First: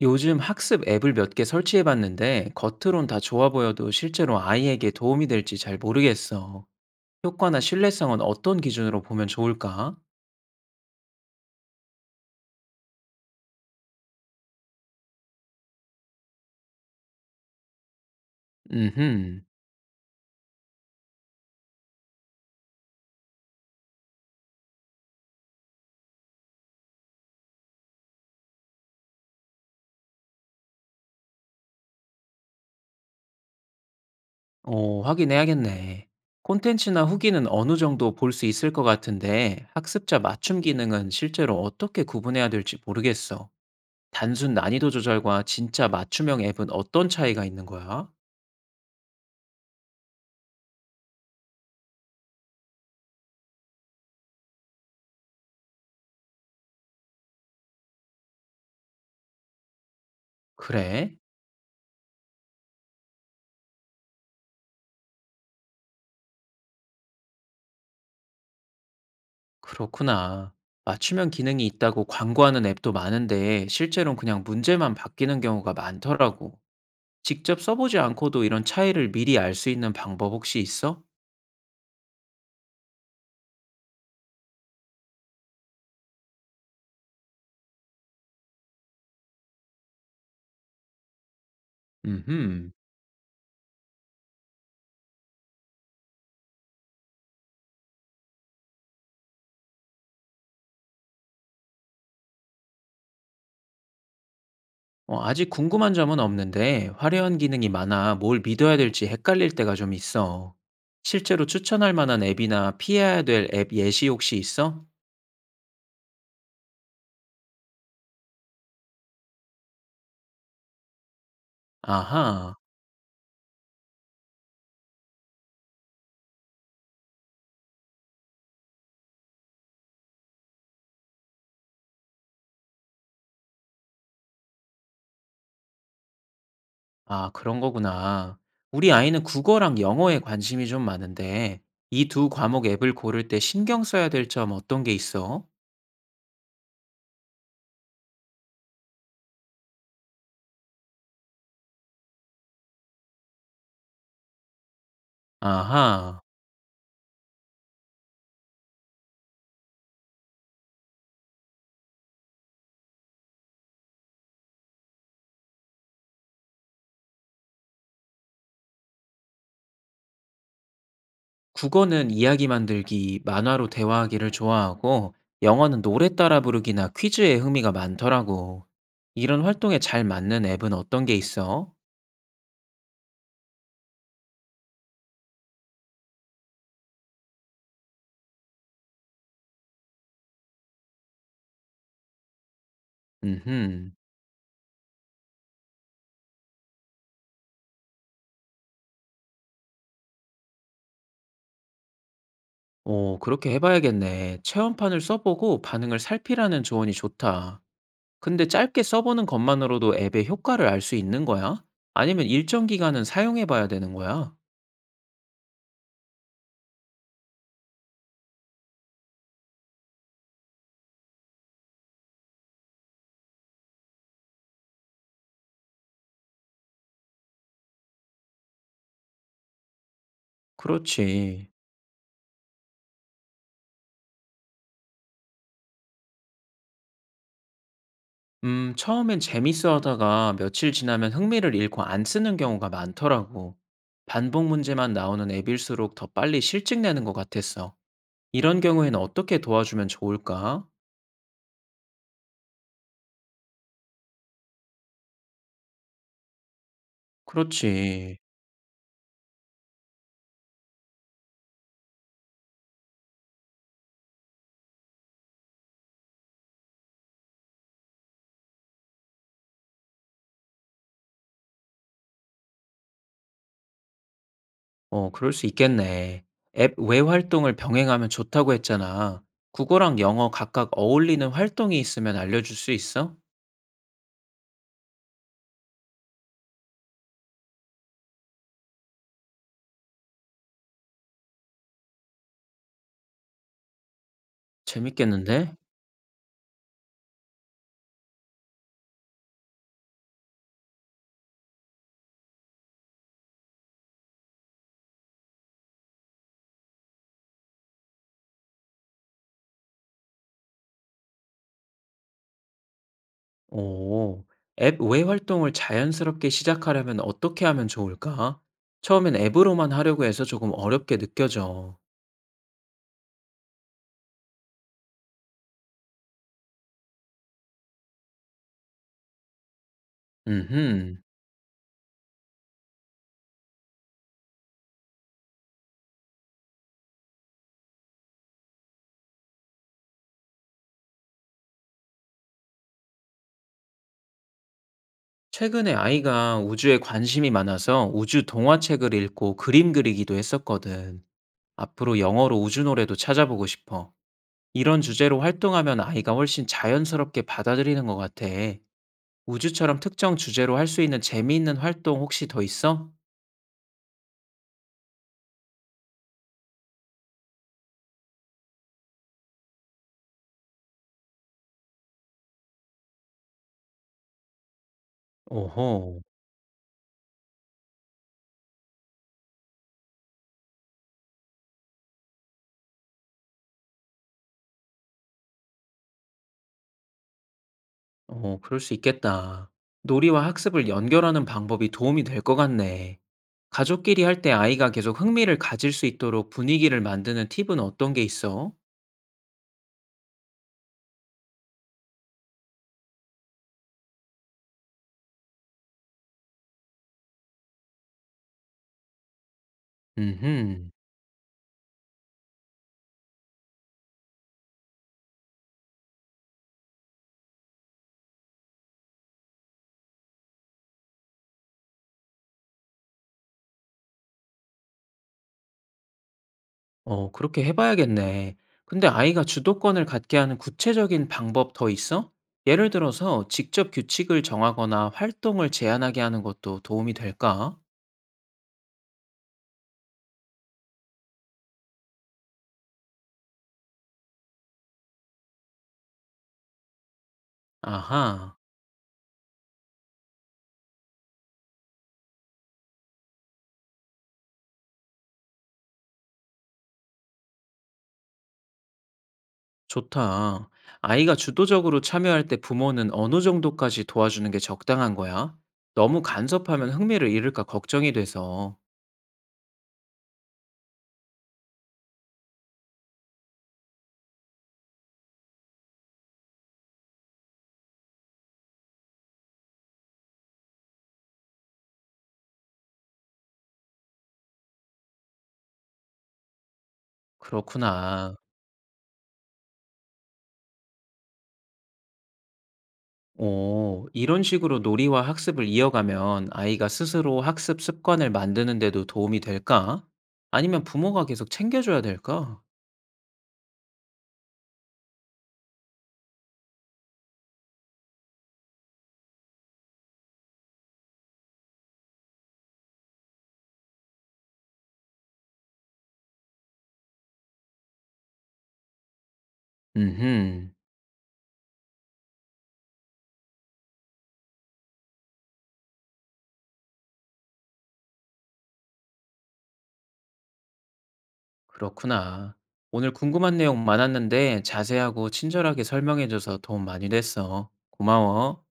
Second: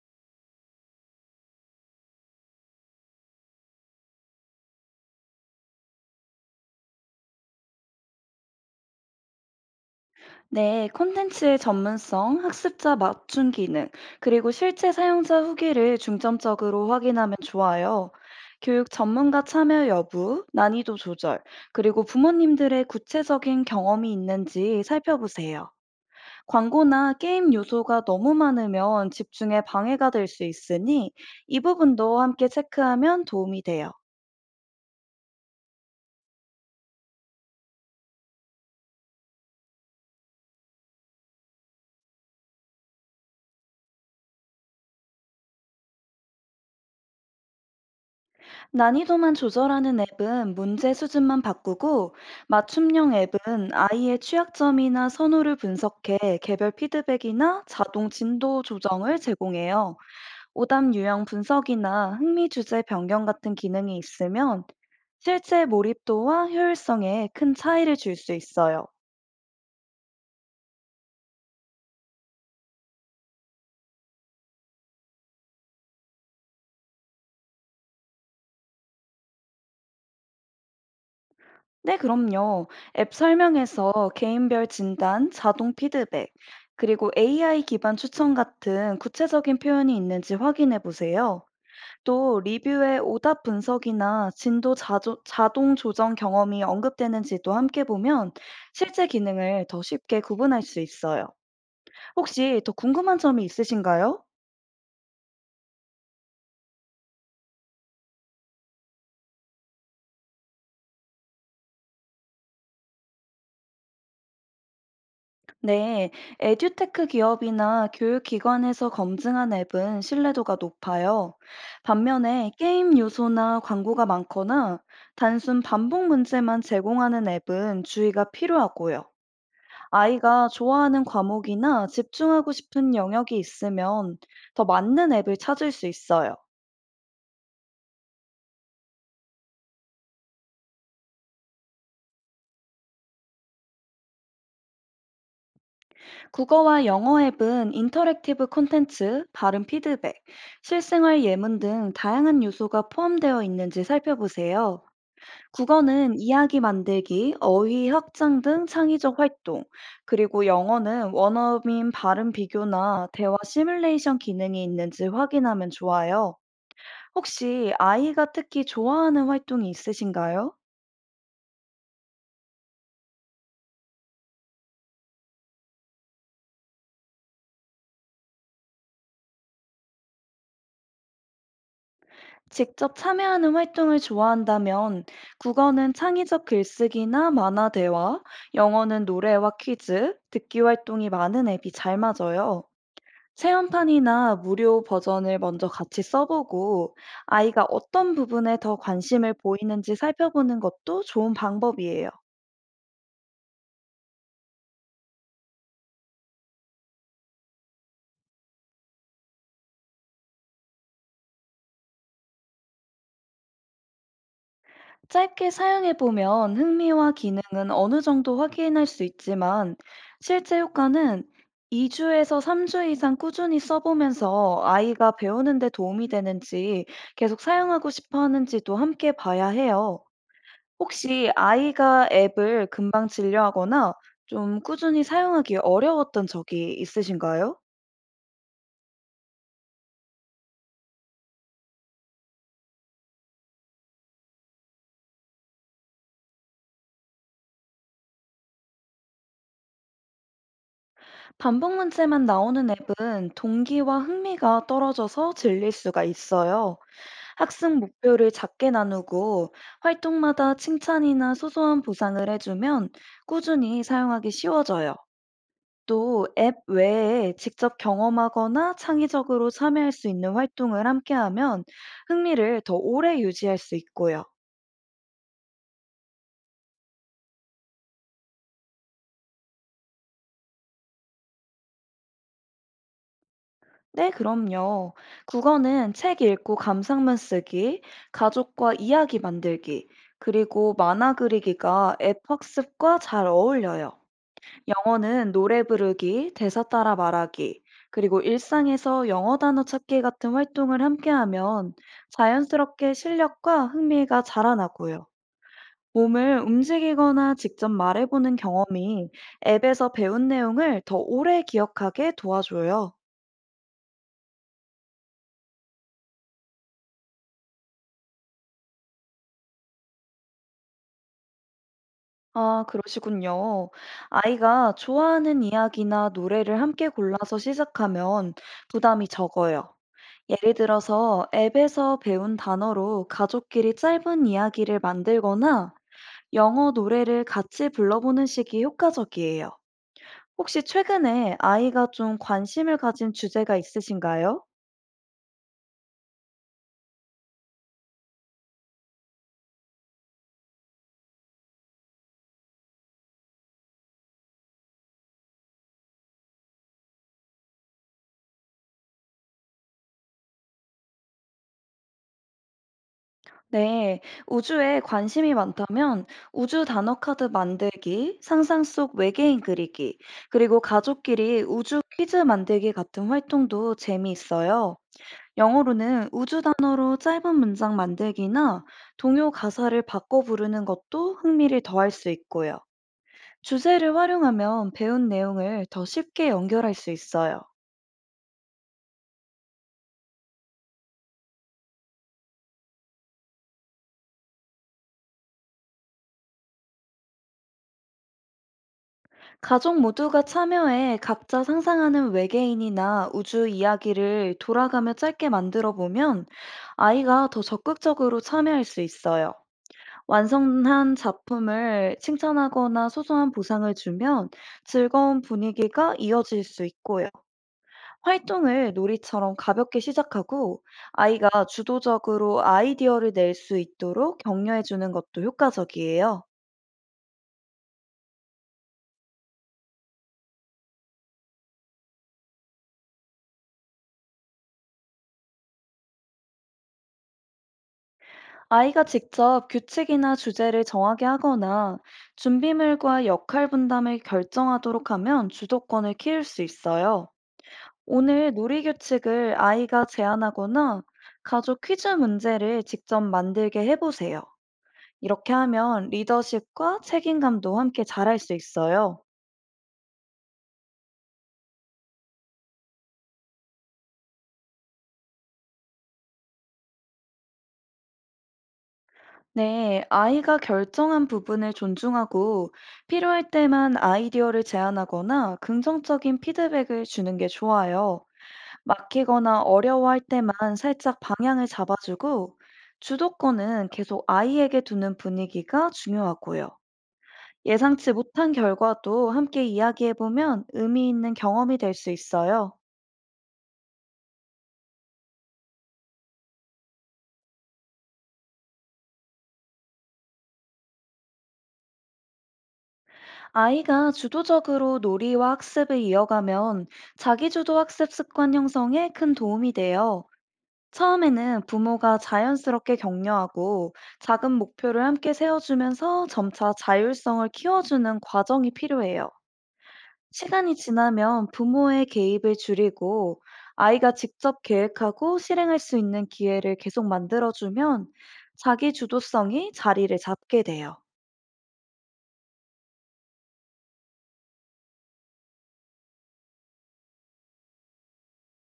요즘 학습 앱을 몇 개 설치해 봤는데 겉으론 다 좋아 보여도 실제로 아이에게 도움이 될지 잘 모르겠어. 효과나 신뢰성은 어떤 기준으로 보면 좋을까? 네, 콘텐츠의 전문성, 학습자 맞춤 기능, 그리고 실제 사용자 후기를 중점적으로 확인하면 좋아요. 교육 음흠. 전문가 참여 여부, 난이도 조절, 그리고 부모님들의 구체적인 경험이 있는지 살펴보세요. 광고나 게임 요소가 너무 많으면 집중에 방해가 될 수 있으니 이 부분도 함께 체크하면 도움이 돼요. 어, 확인해야겠네. 콘텐츠나 후기는 어느 정도 볼 수 있을 것 같은데 학습자 맞춤 기능은 실제로 어떻게 구분해야 될지 모르겠어. 단순 난이도 조절과 진짜 맞춤형 앱은 어떤 차이가 있는 거야? 난이도만 조절하는 앱은 문제 수준만 바꾸고 맞춤형 앱은 아이의 취약점이나 선호를 분석해 개별 피드백이나 자동 진도 조정을 제공해요. 오답 그래? 유형 분석이나 흥미 주제 변경 같은 기능이 있으면 실제 몰입도와 효율성에 큰 차이를 줄 수 있어요. 그렇구나. 맞춤형 기능이 있다고 광고하는 앱도 많은데 실제로는 그냥 문제만 바뀌는 경우가 많더라고. 직접 써보지 않고도 이런 차이를 미리 알 수 있는 방법 혹시 있어? 네, 그럼요. 앱 설명에서 개인별 진단, 자동 피드백, 그리고 AI 기반 추천 같은 구체적인 표현이 있는지 확인해 보세요. 또 음흠. 리뷰에 오답 분석이나 진도 자조, 자동 조정 경험이 언급되는지도 함께 보면 실제 기능을 더 쉽게 구분할 수 있어요. 혹시 더 궁금한 점이 있으신가요? 어, 아직 궁금한 점은 없는데 화려한 기능이 많아 뭘 믿어야 될지 헷갈릴 때가 좀 있어. 실제로 추천할 만한 앱이나 피해야 될 앱 예시 혹시 있어? 네, 에듀테크 기업이나 교육기관에서 검증한 앱은 신뢰도가 높아요. 반면에 아하. 게임 요소나 광고가 많거나 단순 반복 문제만 제공하는 앱은 주의가 필요하고요. 아이가 좋아하는 과목이나 집중하고 싶은 영역이 있으면 더 맞는 앱을 찾을 수 있어요. 아 그런 거구나. 우리 아이는 국어랑 영어에 관심이 좀 많은데 이 두 과목 앱을 고를 때 신경 써야 될 점 어떤 게 있어? 국어와 영어 앱은 인터랙티브 콘텐츠, 발음 피드백, 실생활 예문 등 다양한 요소가 포함되어 있는지 살펴보세요. 국어는 아하. 이야기 만들기, 어휘 확장 등 창의적 활동, 그리고 영어는 원어민 발음 비교나 대화 시뮬레이션 기능이 있는지 확인하면 좋아요. 혹시 아이가 특히 좋아하는 활동이 있으신가요? 국어는 이야기 만들기, 만화로 대화하기를 좋아하고 영어는 노래 따라 부르기나 퀴즈에 흥미가 많더라고. 이런 활동에 잘 맞는 앱은 어떤 게 있어? 직접 참여하는 활동을 좋아한다면 국어는 창의적 글쓰기나 만화 대화, 영어는 노래와 퀴즈, 듣기 활동이 많은 앱이 잘 맞아요. 음흠. 체험판이나 무료 버전을 먼저 같이 써보고 아이가 어떤 부분에 더 관심을 보이는지 살펴보는 것도 좋은 방법이에요. 오 그렇게 해 봐야겠네. 체험판을 써 보고 반응을 살피라는 조언이 좋다. 근데 짧게 써보는 것만으로도 앱의 효과를 알 수 있는 거야? 아니면 일정 기간은 사용해 봐야 되는 거야? 짧게 사용해 보면 흥미와 기능은 어느 정도 확인할 수 있지만 실제 효과는 2주에서 3주 이상 꾸준히 써보면서 아이가 배우는 데 도움이 되는지 계속 사용하고 싶어 하는지도 함께 봐야 해요. 혹시 그렇지. 아이가 앱을 금방 질려하거나 좀 꾸준히 사용하기 어려웠던 적이 있으신가요? 처음엔 재밌어 하다가 며칠 지나면 흥미를 잃고 안 쓰는 경우가 많더라고. 반복 문제만 나오는 앱일수록 더 빨리 실증내는 것 같았어. 이런 경우에는 어떻게 도와주면 좋을까? 반복 문제만 나오는 앱은 동기와 흥미가 떨어져서 질릴 수가 있어요. 학습 그렇지. 목표를 작게 나누고 활동마다 칭찬이나 소소한 보상을 해주면 꾸준히 사용하기 쉬워져요. 또 앱 외에 직접 경험하거나 창의적으로 참여할 수 있는 활동을 함께하면 흥미를 더 오래 유지할 수 있고요. 어, 그럴 수 있겠네. 앱 외 활동을 병행하면 좋다고 했잖아. 국어랑 영어 각각 어울리는 활동이 있으면 알려줄 수 있어? 네, 그럼요. 국어는 책 읽고 감상문 쓰기, 가족과 이야기 만들기, 그리고 만화 그리기가 앱 학습과 잘 어울려요. 영어는 재밌겠는데? 노래 부르기, 대사 따라 말하기, 그리고 일상에서 영어 단어 찾기 같은 활동을 함께하면 자연스럽게 실력과 흥미가 자라나고요. 몸을 움직이거나 직접 말해보는 경험이 앱에서 배운 내용을 더 오래 기억하게 도와줘요. 어. 앱 외 활동을 자연스럽게 시작하려면 어떻게 하면 좋을까? 처음엔 앱으로만 하려고 해서 조금 어렵게 느껴져. 아, 그러시군요. 아이가 좋아하는 이야기나 노래를 함께 골라서 시작하면 부담이 적어요. 예를 음흠. 들어서 앱에서 배운 단어로 가족끼리 짧은 이야기를 만들거나 영어 노래를 같이 불러보는 식이 효과적이에요. 혹시 최근에 아이가 좀 관심을 가진 주제가 있으신가요? 최근에 아이가 우주에 관심이 많아서 우주 동화책을 읽고 그림 그리기도 했었거든. 앞으로 영어로 우주 노래도 찾아보고 싶어. 이런 주제로 활동하면 아이가 훨씬 자연스럽게 받아들이는 것 같아. 우주처럼 특정 주제로 할 수 있는 재미있는 활동 혹시 더 있어? 네, 우주에 관심이 많다면 우주 단어 카드 만들기, 상상 속 외계인 그리기, 그리고 가족끼리 우주 퀴즈 만들기 같은 활동도 재미있어요. 오호. 영어로는 우주 단어로 짧은 문장 만들기나 동요 가사를 바꿔 부르는 것도 흥미를 더할 수 있고요. 주제를 활용하면 배운 내용을 더 쉽게 연결할 수 있어요. 어, 그럴 수 있겠다. 놀이와 학습을 연결하는 방법이 도움이 될 것 같네. 가족끼리 할 때 아이가 계속 흥미를 가질 수 있도록 분위기를 만드는 팁은 어떤 게 있어? 가족 모두가 참여해 각자 상상하는 외계인이나 우주 이야기를 돌아가며 짧게 만들어 보면 아이가 더 적극적으로 참여할 수 있어요. 음흠. 완성한 작품을 칭찬하거나 소소한 보상을 주면 즐거운 분위기가 이어질 수 있고요. 활동을 놀이처럼 가볍게 시작하고 아이가 주도적으로 아이디어를 낼 수 있도록 격려해 주는 것도 효과적이에요. 어, 그렇게 해봐야겠네. 근데 아이가 주도권을 갖게 하는 구체적인 방법 더 있어? 예를 들어서 직접 규칙을 정하거나 활동을 제한하게 하는 것도 도움이 될까? 아이가 직접 규칙이나 주제를 정하게 하거나 준비물과 역할 분담을 결정하도록 하면 주도권을 키울 수 있어요. 오늘 아하. 놀이 규칙을 아이가 제안하거나 가족 퀴즈 문제를 직접 만들게 해보세요. 이렇게 하면 리더십과 책임감도 함께 잘할 수 있어요. 좋다. 아이가 주도적으로 참여할 때 부모는 어느 정도까지 도와주는 게 적당한 거야? 너무 간섭하면 흥미를 잃을까 걱정이 돼서. 네, 아이가 결정한 부분을 존중하고 필요할 때만 아이디어를 제안하거나 긍정적인 피드백을 주는 게 좋아요. 막히거나 어려워할 때만 살짝 방향을 잡아주고 주도권은 계속 아이에게 두는 분위기가 중요하고요. 예상치 그렇구나. 못한 결과도 함께 이야기해보면 의미 있는 경험이 될 수 있어요. 오, 이런 식으로 놀이와 학습을 이어가면 아이가 스스로 학습 습관을 만드는 데도 도움이 될까? 아니면 부모가 계속 챙겨줘야 될까? 아이가 주도적으로 놀이와 학습을 이어가면 자기주도 학습 습관 형성에 큰 도움이 돼요. 처음에는 부모가 자연스럽게 격려하고 작은 목표를 함께 세워주면서 점차 자율성을 키워주는 과정이 필요해요. 음흠, 시간이 지나면 부모의 개입을 줄이고 아이가 직접 계획하고 실행할 수 있는 기회를 계속 만들어주면 자기 주도성이 자리를 잡게 돼요. 그렇구나. 오늘 궁금한 내용 많았는데 자세하고 친절하게 설명해줘서 도움 많이 됐어. 고마워.